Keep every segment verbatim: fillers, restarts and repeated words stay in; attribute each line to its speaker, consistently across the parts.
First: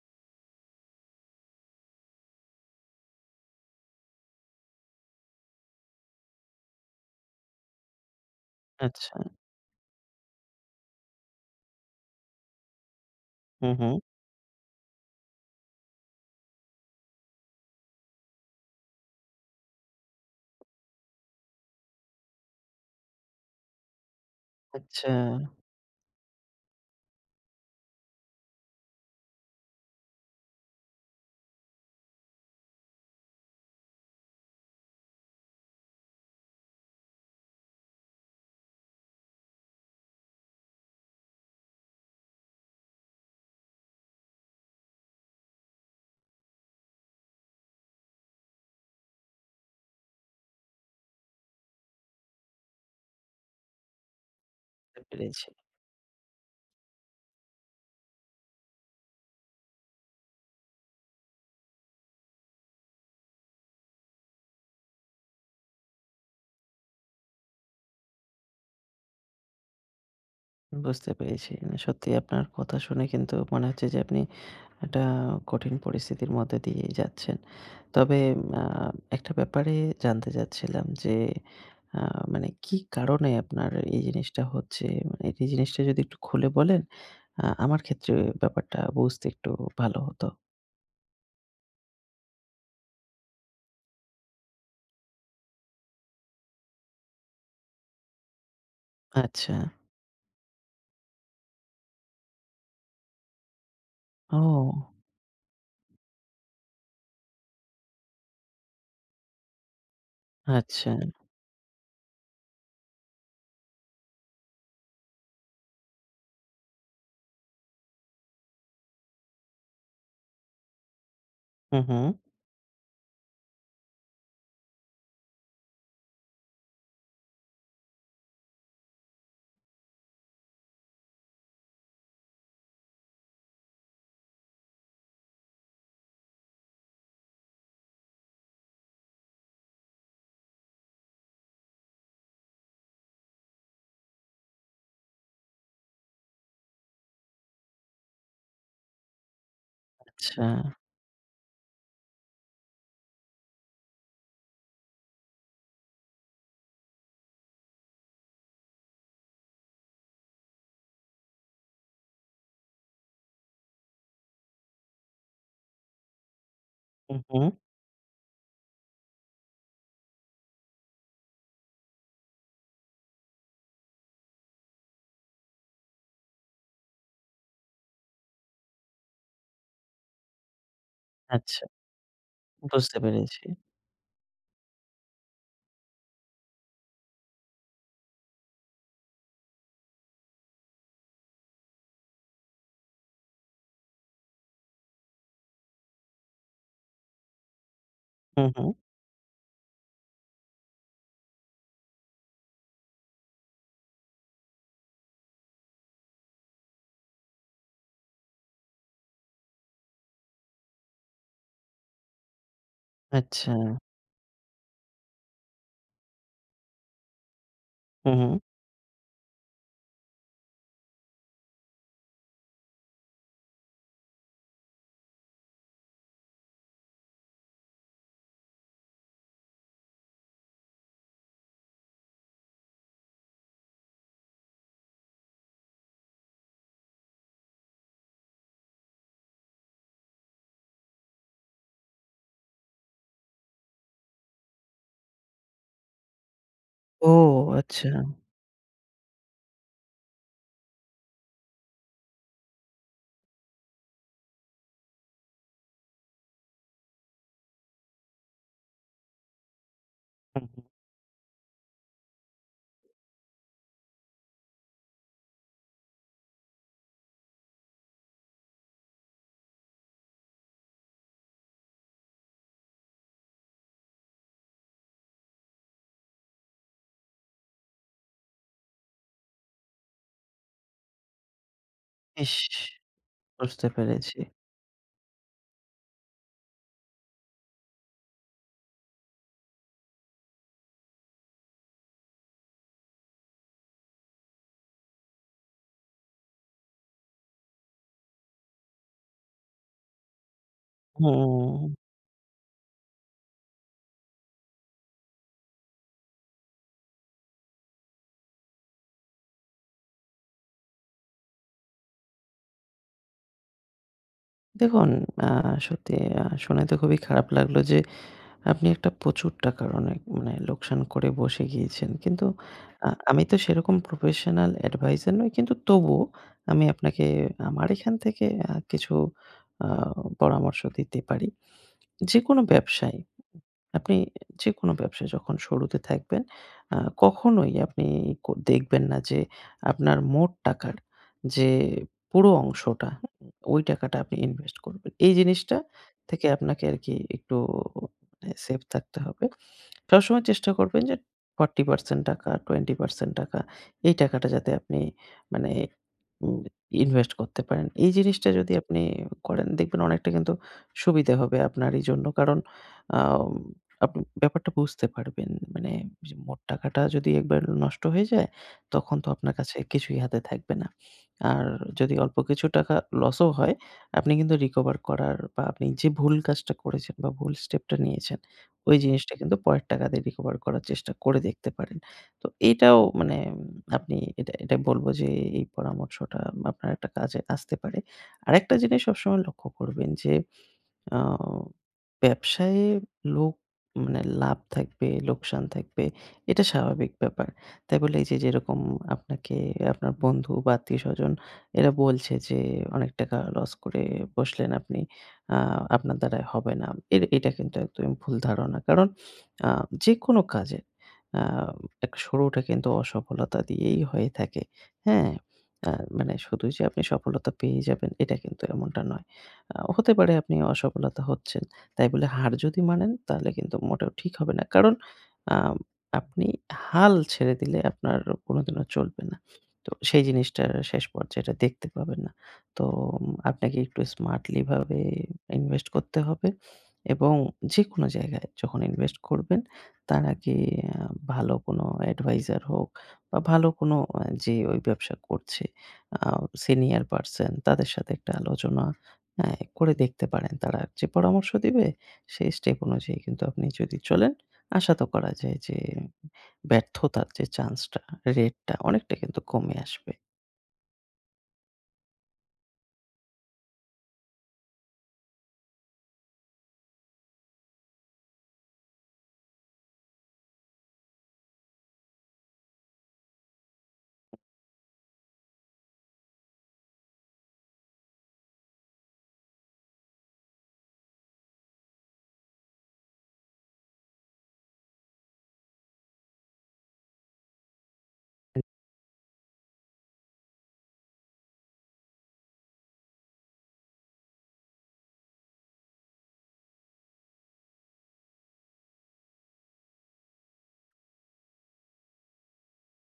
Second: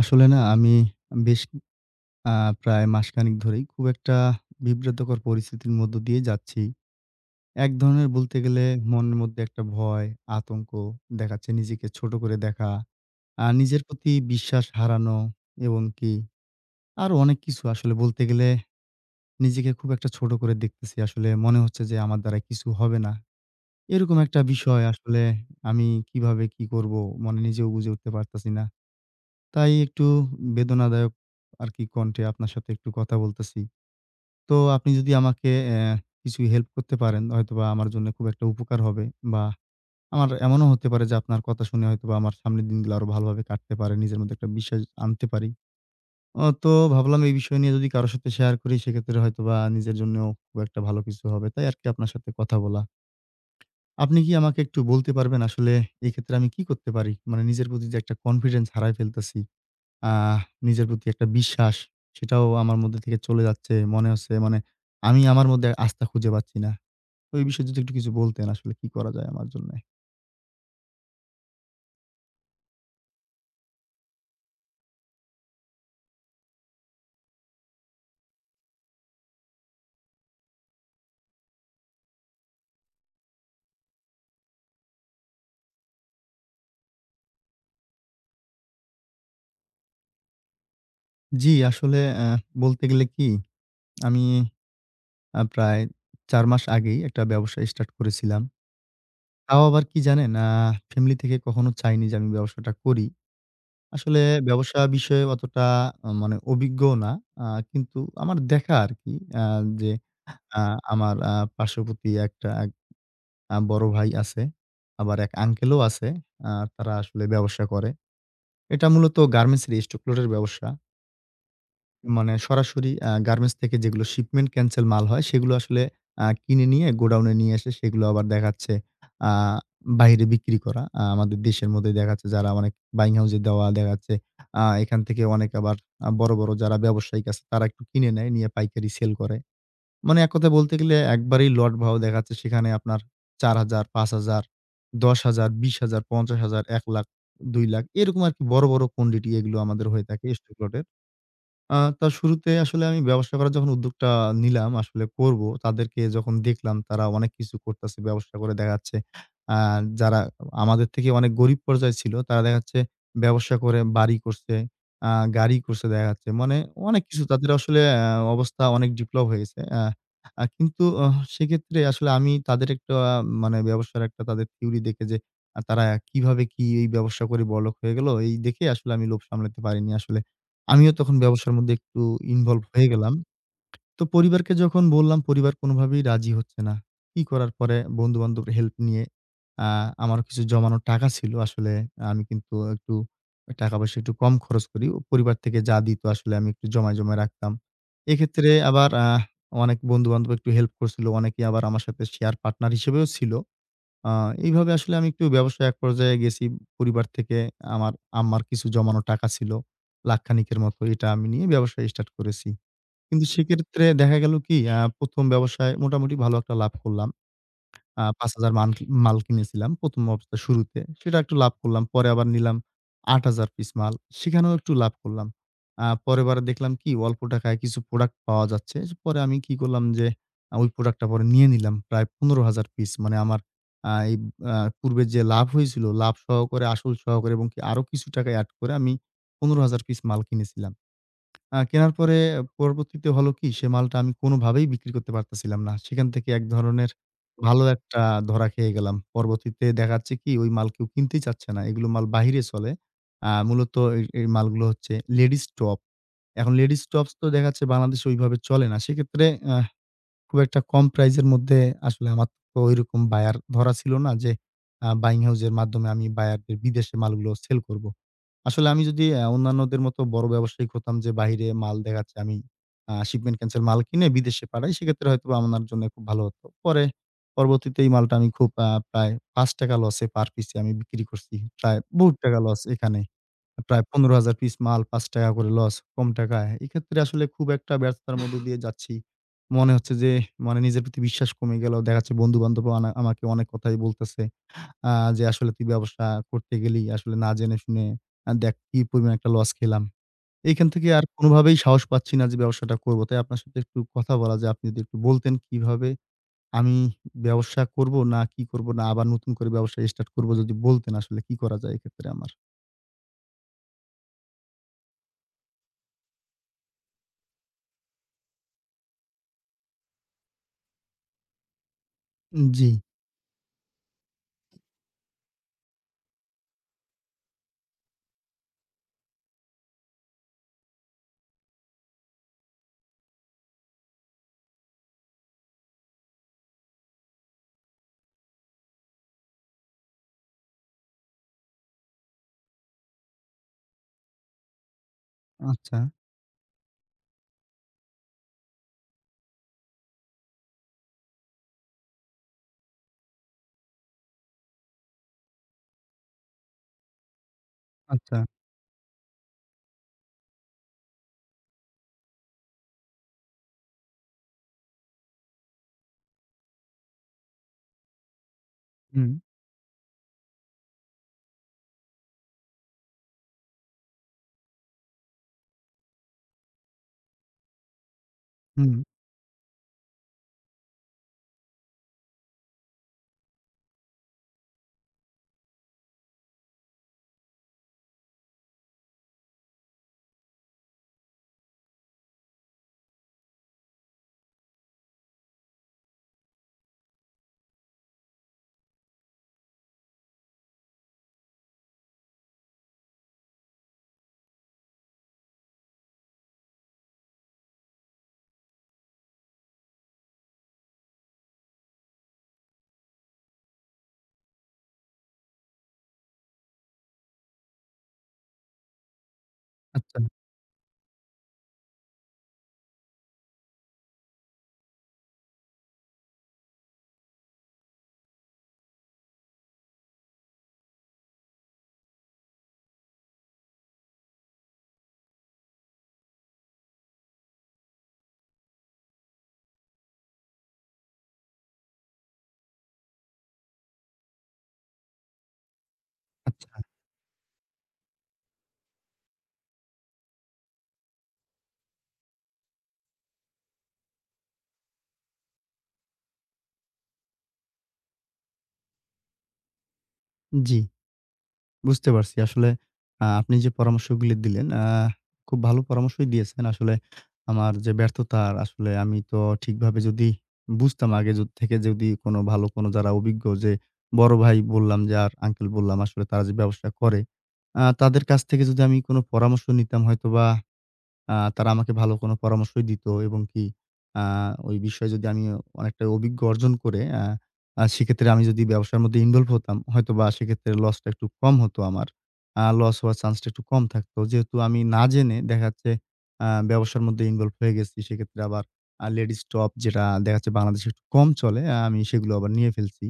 Speaker 1: আসলে না আমি বেশ আ প্রায় মাসখানেক ধরেই খুব একটা বিব্রতকর পরিস্থিতির মধ্য দিয়ে যাচ্ছি। এক ধরনের বলতে গেলে
Speaker 2: আচ্ছা।
Speaker 1: মনের মধ্যে একটা ভয়, আতঙ্ক দেখাচ্ছে নিজেকে ছোট করে দেখা, আ
Speaker 2: হু,
Speaker 1: নিজের
Speaker 2: হু।
Speaker 1: প্রতি বিশ্বাস হারানো এবং কি আরো অনেক কিছু আসলে বলতে গেলে নিজেকে খুব একটা ছোট করে দেখতেছি। আসলে মনে হচ্ছে যে আমার দ্বারা কিছু হবে না। এরকম একটা বিষয়
Speaker 2: আচ্ছা,
Speaker 1: আসলে আমি কিভাবে কি করব? মানে নিজেও বুঝে উঠতে পারতেছি না। তাই একটু বেদনাদায়ক আরকি কণ্ঠে আপনার সাথে একটু কথা বলতেছি। তো আপনি যদি আমাকে অ্যা কিছু হেল্প করতে পারেন, হয়তোবা আমার জন্য খুব একটা উপকার হবে বা আমার এমনও হতে পারে যে আপনার কথা শুনে হয়তোবা আমার সামনের দিনগুলো আরো ভালোভাবে কাটতে পারে। নিজের মধ্যে একটা বিশ্বাস আনতে পারি। অ তো ভাবলাম এই বিষয় নিয়ে যদি কারো সাথে শেয়ার করি সেক্ষেত্রে হয়তোবা নিজের জন্যও খুব একটা ভালো কিছু হবে। তাই আরকি আপনার সাথে কথা বলা। আপনি কি আমাকে একটু
Speaker 2: বুঝতে
Speaker 1: বলতে পারবেন
Speaker 2: পেরেছি,
Speaker 1: আসলে এক্ষেত্রে আমি কি করতে পারি? মানে নিজের প্রতি যে একটা কনফিডেন্স হারায় ফেলতেছি। আহ নিজের প্রতি একটা বিশ্বাস, সেটাও আমার মধ্যে থেকে চলে যাচ্ছে। মনে হচ্ছে মানে আমি আমার মধ্যে আস্থা খুঁজে পাচ্ছি না। তো এই বিষয়ে যদি একটু কিছু বলতেন আসলে কি করা যায় আমার জন্যে?
Speaker 2: বুঝতে পেরেছি। না সত্যি আপনার কথা শুনে কিন্তু মনে হচ্ছে যে আপনি একটা কঠিন পরিস্থিতির মধ্যে দিয়ে যাচ্ছেন। তবে আ একটা ব্যাপারে জানতে চাচ্ছিলাম যে আ মানে কি কারণে আপনার এই জিনিসটা হচ্ছে? মানে এই জিনিসটা যদি একটু খুলে বলেন, আ আমার ক্ষেত্রে ব্যাপারটা বুঝতে একটু ভালো হতো।
Speaker 1: জি, আসলে অ্যা বলতে গেলে কি আমি আ প্রায় চার মাস আগেই একটা ব্যবসা স্টার্ট করেছিলাম।
Speaker 2: আচ্ছা।
Speaker 1: তাও আবার কি জানেন? আ ফ্যামিলি থেকে কখনো চাইনি যে আমি ব্যবসাটা করি। আসলে ব্যবসা
Speaker 2: ও!
Speaker 1: বিষয়ে অতটা আ মানে অভিজ্ঞও না। আ কিন্তু আমার দেখা আরকি আ যে আ
Speaker 2: আচ্ছা।
Speaker 1: আমার আ পার্শ্ববর্তী একটা আ বড় ভাই আছে। আবার এক আঙ্কেলও আছে। আ তারা আসলে ব্যবসা করে। এটা মূলত গার্মেন্টসের স্টকলোডের ব্যবসা।
Speaker 2: হু, হু।
Speaker 1: মানে সরাসরি আ গার্মেন্টস থেকে যেগুলো শিপমেন্ট ক্যানসেল মাল হয়, সেগুলো আসলে আ কিনে নিয়ে গোডাউনে নিয়ে এসে সেগুলো আবার দেখাচ্ছে আ বাইরে বিক্রি করা। আ আমাদের দেশের মধ্যেই দেখাচ্ছে যারা অনেক বাইং হাউসে দেওয়া দেখাচ্ছে। আ এখান থেকে অনেক আবার আ বড়, বড় যারা ব্যবসায়িক আছে তারা একটু কিনে নেয়, নিয়ে পাইকারি সেল করে। মানে এক কথায় বলতে গেলে একবারেই লট ভাও দেখাচ্ছে সেখানে আপনার চার হাজার, পাঁচ হাজার, দশ হাজার, বিশ হাজার, পঞ্চাশ হাজার, এক লাখ, দুই লাখ এরকম আরকি বড়, বড় কোয়ান্টিটি এগুলো আমাদের হয়ে থাকে
Speaker 2: আচ্ছা।
Speaker 1: স্টক লটের। আ তো শুরুতে আসলে আমি ব্যবসা করার যখন উদ্যোগটা নিলাম আসলে করব, তাদেরকে যখন দেখলাম তারা অনেক কিছু করতেছে ব্যবসা করে দেখা যাচ্ছে আ যারা আমাদের থেকে অনেক গরিব পর্যায়ে ছিল তারা দেখা যাচ্ছে ব্যবসা করে বাড়ি করছে, আ গাড়ি করছে দেখা যাচ্ছে। মানে অনেক
Speaker 2: হু,
Speaker 1: কিছু
Speaker 2: হু।
Speaker 1: তাদের আসলে আ অবস্থা অনেক ডেভেলপ হয়ে গেছে। আ আ কিন্তু আহ সেক্ষেত্রে আসলে আমি তাদের একটা আহ, মানে ব্যবসার একটা তাদের থিওরি দেখে যে আ তারা কিভাবে কি এই ব্যবসা করে বড়লোক হয়ে গেল এই দেখে আসলে আমি লোভ সামলাতে পারিনি আসলে। আমিও তখন ব্যবসার
Speaker 2: আচ্ছা,
Speaker 1: মধ্যে একটু ইনভলভ হয়ে
Speaker 2: বুঝতে
Speaker 1: গেলাম।
Speaker 2: পেরেছি।
Speaker 1: তো পরিবারকে যখন বললাম, পরিবার কোনভাবেই রাজি হচ্ছে না। কি করার পরে বন্ধু-বান্ধবের হেল্প নিয়ে আ আমারও কিছু জমানো টাকা ছিল আসলে। আমি কিন্তু একটু টাকা-পয়সা একটু কম খরচ করি। পরিবার থেকে যা দিত আসলে আমি একটু জমায়, জমায় রাখতাম।
Speaker 2: হু,
Speaker 1: এক্ষেত্রে
Speaker 2: হু।
Speaker 1: আবার আহ অনেক বন্ধু-বান্ধব একটু হেল্প করছিল। অনেকেই আবার আমার সাথে শেয়ার পার্টনার হিসেবেও ছিল। আ এইভাবে আসলে আমি একটু ব্যবসায় এক পর্যায়ে গেছি। পরিবার থেকে আমার আম্মার কিছু জমানো টাকা ছিল। লাখখানিকের মতো এটা আমি নিয়ে ব্যবসা স্টার্ট করেছি। কিন্তু
Speaker 2: আচ্ছা।
Speaker 1: সেক্ষেত্রে দেখা গেল কি আ ১ম ব্যবসায় মোটামুটি ভালো একটা লাভ করলাম। আ
Speaker 2: হু, হু।
Speaker 1: পাঁচ হাজার মান মাল কিনেছিলাম ১ম অবস্থার শুরুতে। সেটা একটু লাভ করলাম। পরে আবার নিলাম আট হাজার পিস মাল। সেখানেও একটু লাভ করলাম। আ পরেরবার দেখলাম কি অল্প টাকায় কিছু প্রোডাক্ট পাওয়া যাচ্ছে। পরে আমি কি করলাম যে আ ওই প্রোডাক্টটা পরে নিয়ে নিলাম প্রায় পনেরো হাজার পিস। মানে আমার আ এই আ পূর্বের যে লাভ হয়েছিল, লাভ সহকারে, আসল সহকারে এবং কি আরো কিছু টাকা এড করে আমি পনেরো হাজার পিস মাল কিনেছিলাম। আ কেনার পরে পরবর্তীতে হলো কি? সে মালটা আমি কোনোভাবেই বিক্রি করতে পারতেছিলাম না। সেখান থেকে এক ধরনের
Speaker 2: ও
Speaker 1: ভালো
Speaker 2: আচ্ছা।
Speaker 1: একটা ধরা খেয়ে গেলাম। পরবর্তীতে দেখা যাচ্ছে কি? ওই মাল কেউ কিনতেই চাচ্ছে না। এগুলো মাল বাহিরে চলে। আ মূলত এই, এই মালগুলো হচ্ছে লেডিস টপ। এখন লেডিস টপস তো দেখা যাচ্ছে বাংলাদেশে ওইভাবে চলে না। সেক্ষেত্রে আ খুব
Speaker 2: হুম,
Speaker 1: একটা
Speaker 2: হুম।
Speaker 1: কম প্রাইজের মধ্যে আসলে আমার তো ঐরকম বায়ার ধরা ছিল না যে আ বাইং হাউসের মাধ্যমে আমি বায়ারদের বিদেশে মালগুলো সেল করব। আসলে আমি যদি আ অন্যান্যদের মতো বড় ব্যবসায়িক হতাম যে বাহিরে মাল দেখাচ্ছে আমি আ শিপমেন্ট ক্যান্সেল মাল কিনে বিদেশে পাঠাই, সেক্ষেত্রে হয়তোবা আমার জন্য খুব ভালো হতো। পরে পরবর্তীতে এই মালটা আমি খুব আ প্রায় ৳পাঁচ লসে পার পিসে আমি বিক্রি করছি। প্রায় বহুত টাকা
Speaker 2: ইস!
Speaker 1: লস এখানে।
Speaker 2: বুঝতে
Speaker 1: প্রায়
Speaker 2: পেরেছি।
Speaker 1: পনেরো হাজার পিস মাল ৳পাঁচ করে লস, কম টাকায়। এক্ষেত্রে আসলে খুব একটা ব্যর্থতার মধ্য দিয়ে যাচ্ছি। মনে হচ্ছে যে মানে নিজের প্রতি বিশ্বাস কমে গেল। দেখা যাচ্ছে বন্ধু-বান্ধবও আনা আমাকে অনেক কথাই বলতেছে আ যে, "আসলে তুই ব্যবসা করতে গেলি আসলে না জেনে শুনে। আ দেখ কি পরিমাণ একটা লস খেলাম।" এইখান থেকে আর কোনোভাবেই
Speaker 2: হুম।
Speaker 1: সাহস পাচ্ছি না যে ব্যবসাটা করব। তাই আপনার সাথে একটু কথা বলা যে আপনি যদি একটু বলতেন কিভাবে আমি ব্যবসা করব না কি করব না আবার নতুন করে ব্যবসা স্টার্ট করব যদি বলতেন আসলে কি করা যায় এক্ষেত্রে আমার?
Speaker 2: দেখুন, আ সত্যি আ শুনে তো খুবই খারাপ লাগলো যে আপনি একটা প্রচুর টাকার অনেক মানে লোকসান করে বসে গিয়েছেন। কিন্তু
Speaker 1: জি,
Speaker 2: আ আমি তো সেরকম প্রফেশনাল অ্যাডভাইজার নই। কিন্তু তবুও আমি আপনাকে আমার এখান থেকে আ কিছু আ পরামর্শ দিতে পারি। যেকোনো ব্যবসায় আপনি যেকোনো ব্যবসায় যখন শুরুতে থাকবেন, আ কখনোই আপনি ক দেখবেন না যে আপনার মোট টাকার যে পুরো অংশটা, হুম, ওই টাকাটা আপনি ইনভেস্ট করবেন। এই জিনিসটা
Speaker 1: আচ্ছা।
Speaker 2: থেকে আপনাকে আরকি একটু মানে সেফ থাকতে হবে। সবসময় চেষ্টা করবেন যে চল্লিশ পার্সেন্ট টাকা, বিশ পার্সেন্ট টাকা এই টাকাটা যাতে আপনি মানে উম ইনভেস্ট করতে পারেন। এই
Speaker 1: আচ্ছা।
Speaker 2: জিনিসটা যদি আপনি করেন দেখবেন অনেকটা কিন্তু সুবিধা হবে আপনারই জন্য। কারণ আম আপনি ব্যাপারটা বুঝতে পারবেন। মানে যে মোট টাকাটা যদি একবার নষ্ট হয়ে যায় তখন তো
Speaker 1: হুম,
Speaker 2: আপনার কাছে কিছুই হাতে থাকবে না। আর যদি অল্প কিছু টাকা লসও হয় আপনি কিন্তু রিকভার করার বা আপনি যে ভুল কাজটা করেছেন বা ভুল স্টেপটা নিয়েছেন
Speaker 1: হুম।
Speaker 2: ওই জিনিসটা কিন্তু পরের টাকা দিয়ে রিকভার করার চেষ্টা করে দেখতে পারেন। তো এটাও মানে আপনি এটা এটা বলব যে এই পরামর্শটা আপনার একটা কাজে আসতে পারে। আরেকটা জিনিস সবসময় লক্ষ্য করবেন যে আ ব্যবসায়ে লোক মানে লাভ থাকবে, লোকসান থাকবে, এটা স্বাভাবিক ব্যাপার। তাই বলে এই যে যেরকম আপনাকে আপনার বন্ধু বা আত্মীয়স্বজন এরা বলছে যে অনেক টাকা লস করে বসলেন আপনি। আ আপনার দ্বারায় হবে না। এর এটা কিন্তু একদমই ভুল ধারণা। কারণ আ যেকোনো কাজের আ একটা শুরুটা কিন্তু অসফলতা দিয়েই হয়ে থাকে। হ্যাঁ? আ মানে শুধু যে আপনি সফলতা পেয়ে যাবেন এটা কিন্তু এমনটা নয়। আ হতে
Speaker 1: আচ্ছা,
Speaker 2: পারে আপনি অসফলতা হচ্ছেন। তাই বলে হার যদি মানেন তাহলে কিন্তু মোটেও ঠিক হবে না। কারণ আম আপনি হাল ছেড়ে দিলে আপনার কোনদিনও চলবে না। তো সেই জিনিসটার শেষ পর্যায়েটা দেখতে পাবেন না। তো উম, আপনাকে একটু স্মার্টলি ভাবে ইনভেস্ট করতে হবে এবং যেকোনো জায়গায় যখন ইনভেস্ট করবেন তার আগে আ ভালো কোনো অ্যাডভাইজার হোক বা ভালো কোনো আ যে ওই ব্যবসা করছে আ
Speaker 1: আচ্ছা।
Speaker 2: সিনিয়র পারসন তাদের সাথে একটা আলোচনা হ্যাঁ, করে দেখতে পারেন। তারা যে পরামর্শ দিবে সেই স্টেপ অনুযায়ী কিন্তু আপনি যদি চলেন, আশা তো করা যায় যে ব্যর্থতার যে চান্সটা, রেটটা অনেকটা কিন্তু কমে আসবে।
Speaker 1: জি, বুঝতে পারছি। আসলে আ আপনি যে পরামর্শগুলি দিলেন, আ খুব ভালো পরামর্শই দিয়েছেন। আসলে আমার যে ব্যর্থতার আসলে আমি তো ঠিকভাবে যদি বুঝতাম আগে য থেকে যদি কোনো ভালো কোনো যারা অভিজ্ঞ যে বড় ভাই বললাম যে আর আঙ্কেল বললাম আসলে তারা যে ব্যবসা করে, আ তাদের কাছ থেকে যদি আমি কোনো পরামর্শ নিতাম হয়তোবা আ তারা আমাকে ভালো কোনো পরামর্শই দিত এবং কি আ ওই বিষয়ে যদি আমি অনেকটা অভিজ্ঞ অর্জন করে আ আ সেক্ষেত্রে আমি যদি ব্যবসার মধ্যে ইনভলভ হতাম, হয়তোবা সেক্ষেত্রে লসটা একটু কম হতো আমার। আ লস হওয়ার চান্সটা একটু কম থাকতো। যেহেতু আমি না জেনে দেখা যাচ্ছে আ ব্যবসার মধ্যে ইনভলভ হয়ে গেছি, সেক্ষেত্রে আবার আ লেডিস টপ যেটা দেখা যাচ্ছে বাংলাদেশে একটু কম চলে, আ আমি সেগুলো আবার নিয়ে ফেলছি।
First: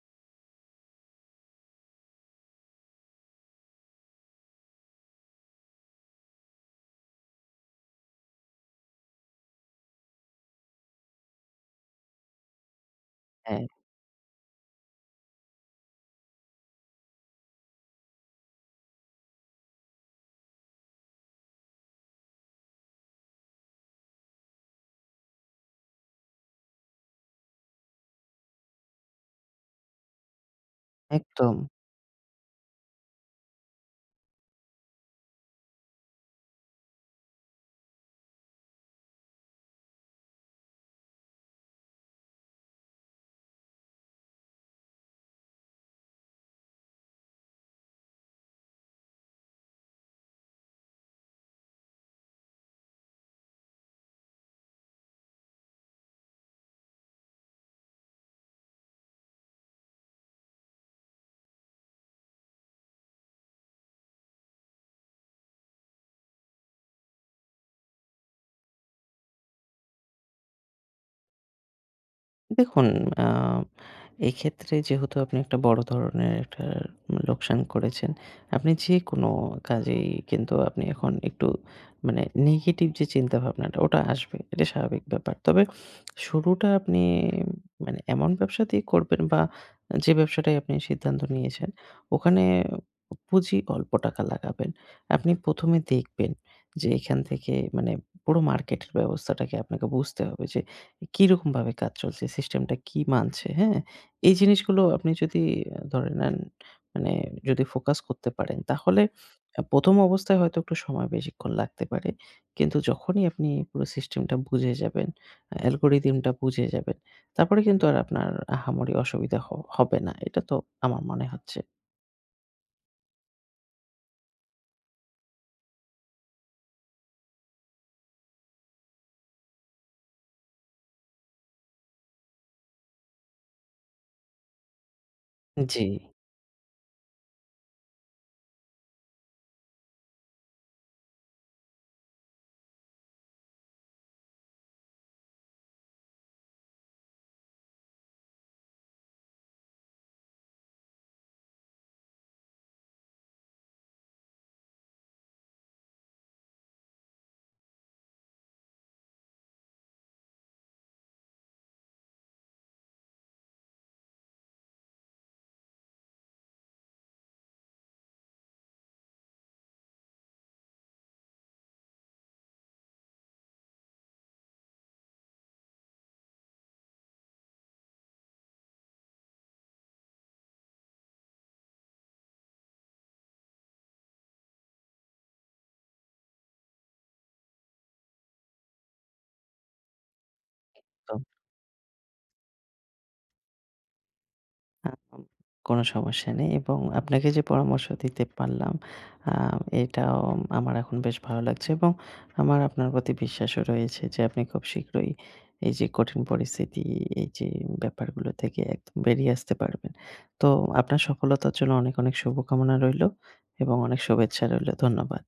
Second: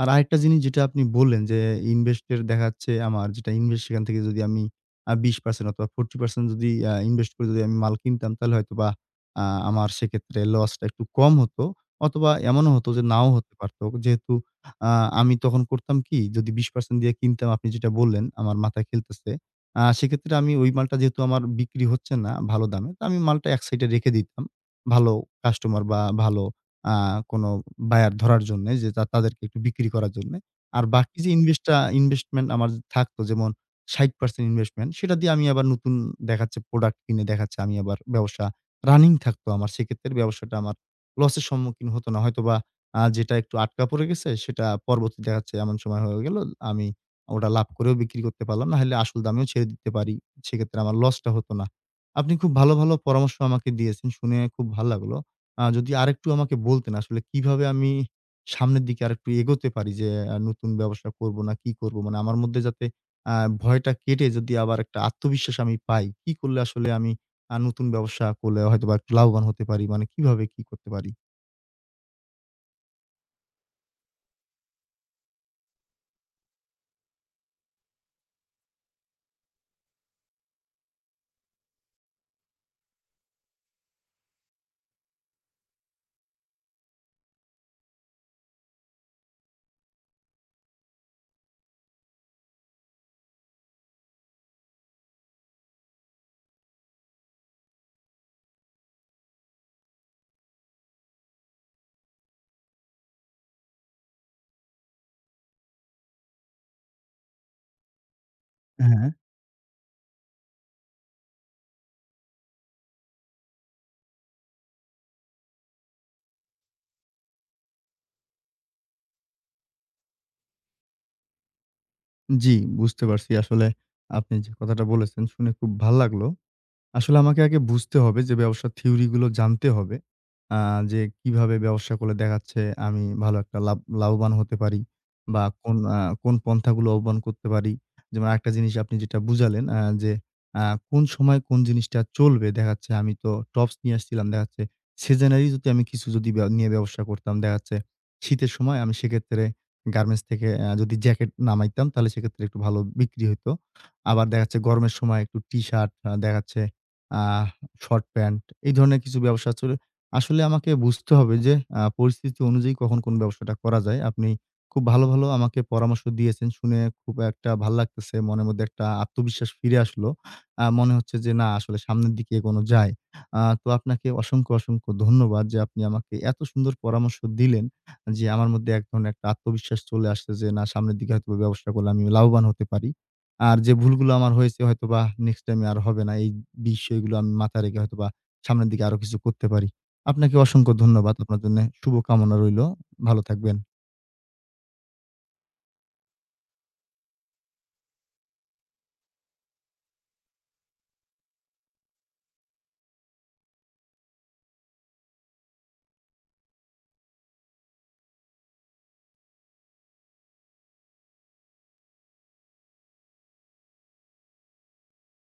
Speaker 1: আর আরেকটা জিনিস যেটা আপনি বললেন যে, ইনভেস্টের দেখা যাচ্ছে আমার যেটা ইনভেস্ট সেখান থেকে যদি আমি আ বিশ পার্সেন্ট অথবা চল্লিশ পার্সেন্ট যদি আ ইনভেস্ট করে যদি আমি মাল কিনতাম তাহলে হয়তোবা আ আমার সেক্ষেত্রে লসটা একটু কম হতো অথবা এমনও হতো যে নাও হতে
Speaker 2: হ্যাঁ,
Speaker 1: পারত। যেহেতু আ আমি তখন করতাম কি যদি বিশ পার্সেন্ট দিয়ে কিনতাম আপনি যেটা বললেন আমার মাথায় খেলতেছে। আ সেক্ষেত্রে আমি ওই মালটা যেহেতু আমার বিক্রি হচ্ছে না ভালো দামে তো আমি মালটা এক সাইডে রেখে দিতাম। ভালো কাস্টমার বা ভালো আ কোনো বায়ার ধরার জন্যে যে তা তাদেরকে একটু বিক্রি করার জন্যে। আর বাকি যে
Speaker 2: একদম।
Speaker 1: ইনভেস্টটা ইনভেস্টমেন্ট আমার থাকতো যেমন ষাট পার্সেন্ট ইনভেস্টমেন্ট সেটা দিয়ে আমি আবার নতুন দেখাচ্ছে প্রোডাক্ট কিনে দেখাচ্ছে আমি আবার ব্যবসা রানিং থাকতো আমার। সেক্ষেত্রে ব্যবসাটা আমার লসের সম্মুখীন হতো না। হয়তোবা আ যেটা একটু আটকা পড়ে গেছে সেটা পরবর্তী দেখাচ্ছে এমন সময় হয়ে গেল আমি ওটা লাভ করেও বিক্রি করতে পারলাম না। নাহলে আসল দামেও ছেড়ে দিতে পারি। সেক্ষেত্রে আমার লসটা হতো না। আপনি খুব ভালো, ভালো পরামর্শ আমাকে দিয়েছেন। শুনে খুব ভাল লাগলো। আ যদি আরেকটু আমাকে বলতেন আসলে কিভাবে আমি সামনের দিকে আরেকটু এগোতে পারি যে আ নতুন ব্যবসা করব না কি করব? মানে আমার মধ্যে যাতে আ ভয়টা কেটে যদি আবার একটা আত্মবিশ্বাস আমি পাই, কি করলে আসলে আমি আ নতুন ব্যবসা করলে হয়তোবা একটু লাভবান হতে পারি? মানে কিভাবে কি করতে পারি?
Speaker 2: দেখুন, আ এক্ষেত্রে যেহেতু আপনি একটা বড় ধরনের একটা লোকসান করেছেন, আপনি যেকোনো কাজেই কিন্তু আপনি এখন একটু মানে নেগেটিভ যে চিন্তাভাবনাটা ওটা আসবে। এটা স্বাভাবিক ব্যাপার। তবে শুরুটা আপনি মানে এমন ব্যবসা দিয়ে করবেন বা যে ব্যবসাটাই আপনি সিদ্ধান্ত নিয়েছেন, ওখানে পুঁজি অল্প টাকা লাগাবেন। আপনি প্রথম এ দেখবেন যে এখান থেকে মানে পুরো মার্কেটের ব্যবস্থাটাকে আপনাকে বুঝতে হবে যে কিরকমভাবে কাজ চলছে? সিস্টেমটা কি মানছে, হ্যাঁ? এই জিনিসগুলো আপনি যদি আহ, ধরে নেন মানে যদি ফোকাস করতে পারেন তাহলে
Speaker 1: হ্যাঁ।
Speaker 2: আ প্রথম অবস্থায় হয়তো একটু সময় বেশিক্ষণ লাগতে পারে। কিন্তু যখনই আপনি পুরো সিস্টেমটা বুঝে যাবেন, আ অ্যালগরিদমটা বুঝে যাবেন, তারপরে কিন্তু আর আপনার আহামরি অসুবিধা হ হবে না। এটা তো আমার মনে হচ্ছে।
Speaker 1: জি, বুঝতে পারছি। আসলে আপনি যে কথাটা বলেছেন শুনে খুব ভাল লাগলো। আসলে আমাকে আগে বুঝতে হবে যে ব্যবসার থিওরি গুলো জানতে হবে। আ যে কিভাবে ব্যবসা করলে দেখাচ্ছে আমি ভালো একটা লাভ লাভবান হতে পারি বা কোন
Speaker 2: জি।
Speaker 1: আ কোন পন্থাগুলো অবলম্বন করতে পারি। যেমন আরেকটা জিনিস আপনি যেটা বুঝালেন আ যে আ কোন সময় কোন জিনিসটা চলবে দেখাচ্ছে আমি তো টপস নিয়ে আসছিলাম দেখাচ্ছে সিজনারি যদি আমি কিছু যদি ব্যা নিয়ে ব্যবসা করতাম দেখাচ্ছে শীতের সময় আমি সেক্ষেত্রে গার্মেন্টস থেকে আ যদি জ্যাকেট নামাইতাম তাহলে সেক্ষেত্রে একটু ভালো বিক্রি হইতো। আবার দেখাচ্ছে গরমের সময় একটু টি-শার্ট আ দেখাচ্ছে আহ শর্ট প্যান্ট এই ধরনের কিছু ব্যবসা চলে আসলে আমাকে বুঝতে হবে যে আ পরিস্থিতি অনুযায়ী কখন কোন ব্যবসাটা করা যায়। আপনি খুব ভালো, ভালো আমাকে পরামর্শ দিয়েছেন শুনে খুব একটা ভাল লাগতেছে। মনের মধ্যে একটা আত্মবিশ্বাস ফিরে আসলো। আ মনে হচ্ছে যে না আসলে সামনের দিকে এগোনো যায়। আ তো আপনাকে অসংখ্য, অসংখ্য ধন্যবাদ যে আপনি আমাকে এত সুন্দর পরামর্শ দিলেন যে আমার মধ্যে এক ধরনের একটা আত্মবিশ্বাস চলে আসছে যে না সামনের দিকে হয়তো ব্যবসা করলে আমি লাভবান হতে পারি। আর যে ভুলগুলো আমার হয়েছে হয়তোবা নেক্সট টাইমে আর হবে না। এই বিষয়গুলো আমি মাথায় রেখে হয়তোবা সামনের দিকে আরো কিছু করতে পারি। আপনাকে অসংখ্য ধন্যবাদ। আপনার জন্য শুভকামনা রইলো। ভালো থাকবেন।
Speaker 2: আম কোনো সমস্যা নেই এবং আপনাকে যে পরামর্শ দিতে পারলাম আ এটাও আমার এখন বেশ ভালো লাগছে এবং আমার আপনার প্রতি বিশ্বাসও রয়েছে যে আপনি খুব শীঘ্রই এই যে কঠিন পরিস্থিতি, এই যে ব্যাপারগুলো থেকে একদম বেরিয়ে আসতে পারবেন। তো আপনার সফলতার জন্য অনেক, অনেক শুভকামনা রইলো এবং অনেক শুভেচ্ছা রইলো। ধন্যবাদ।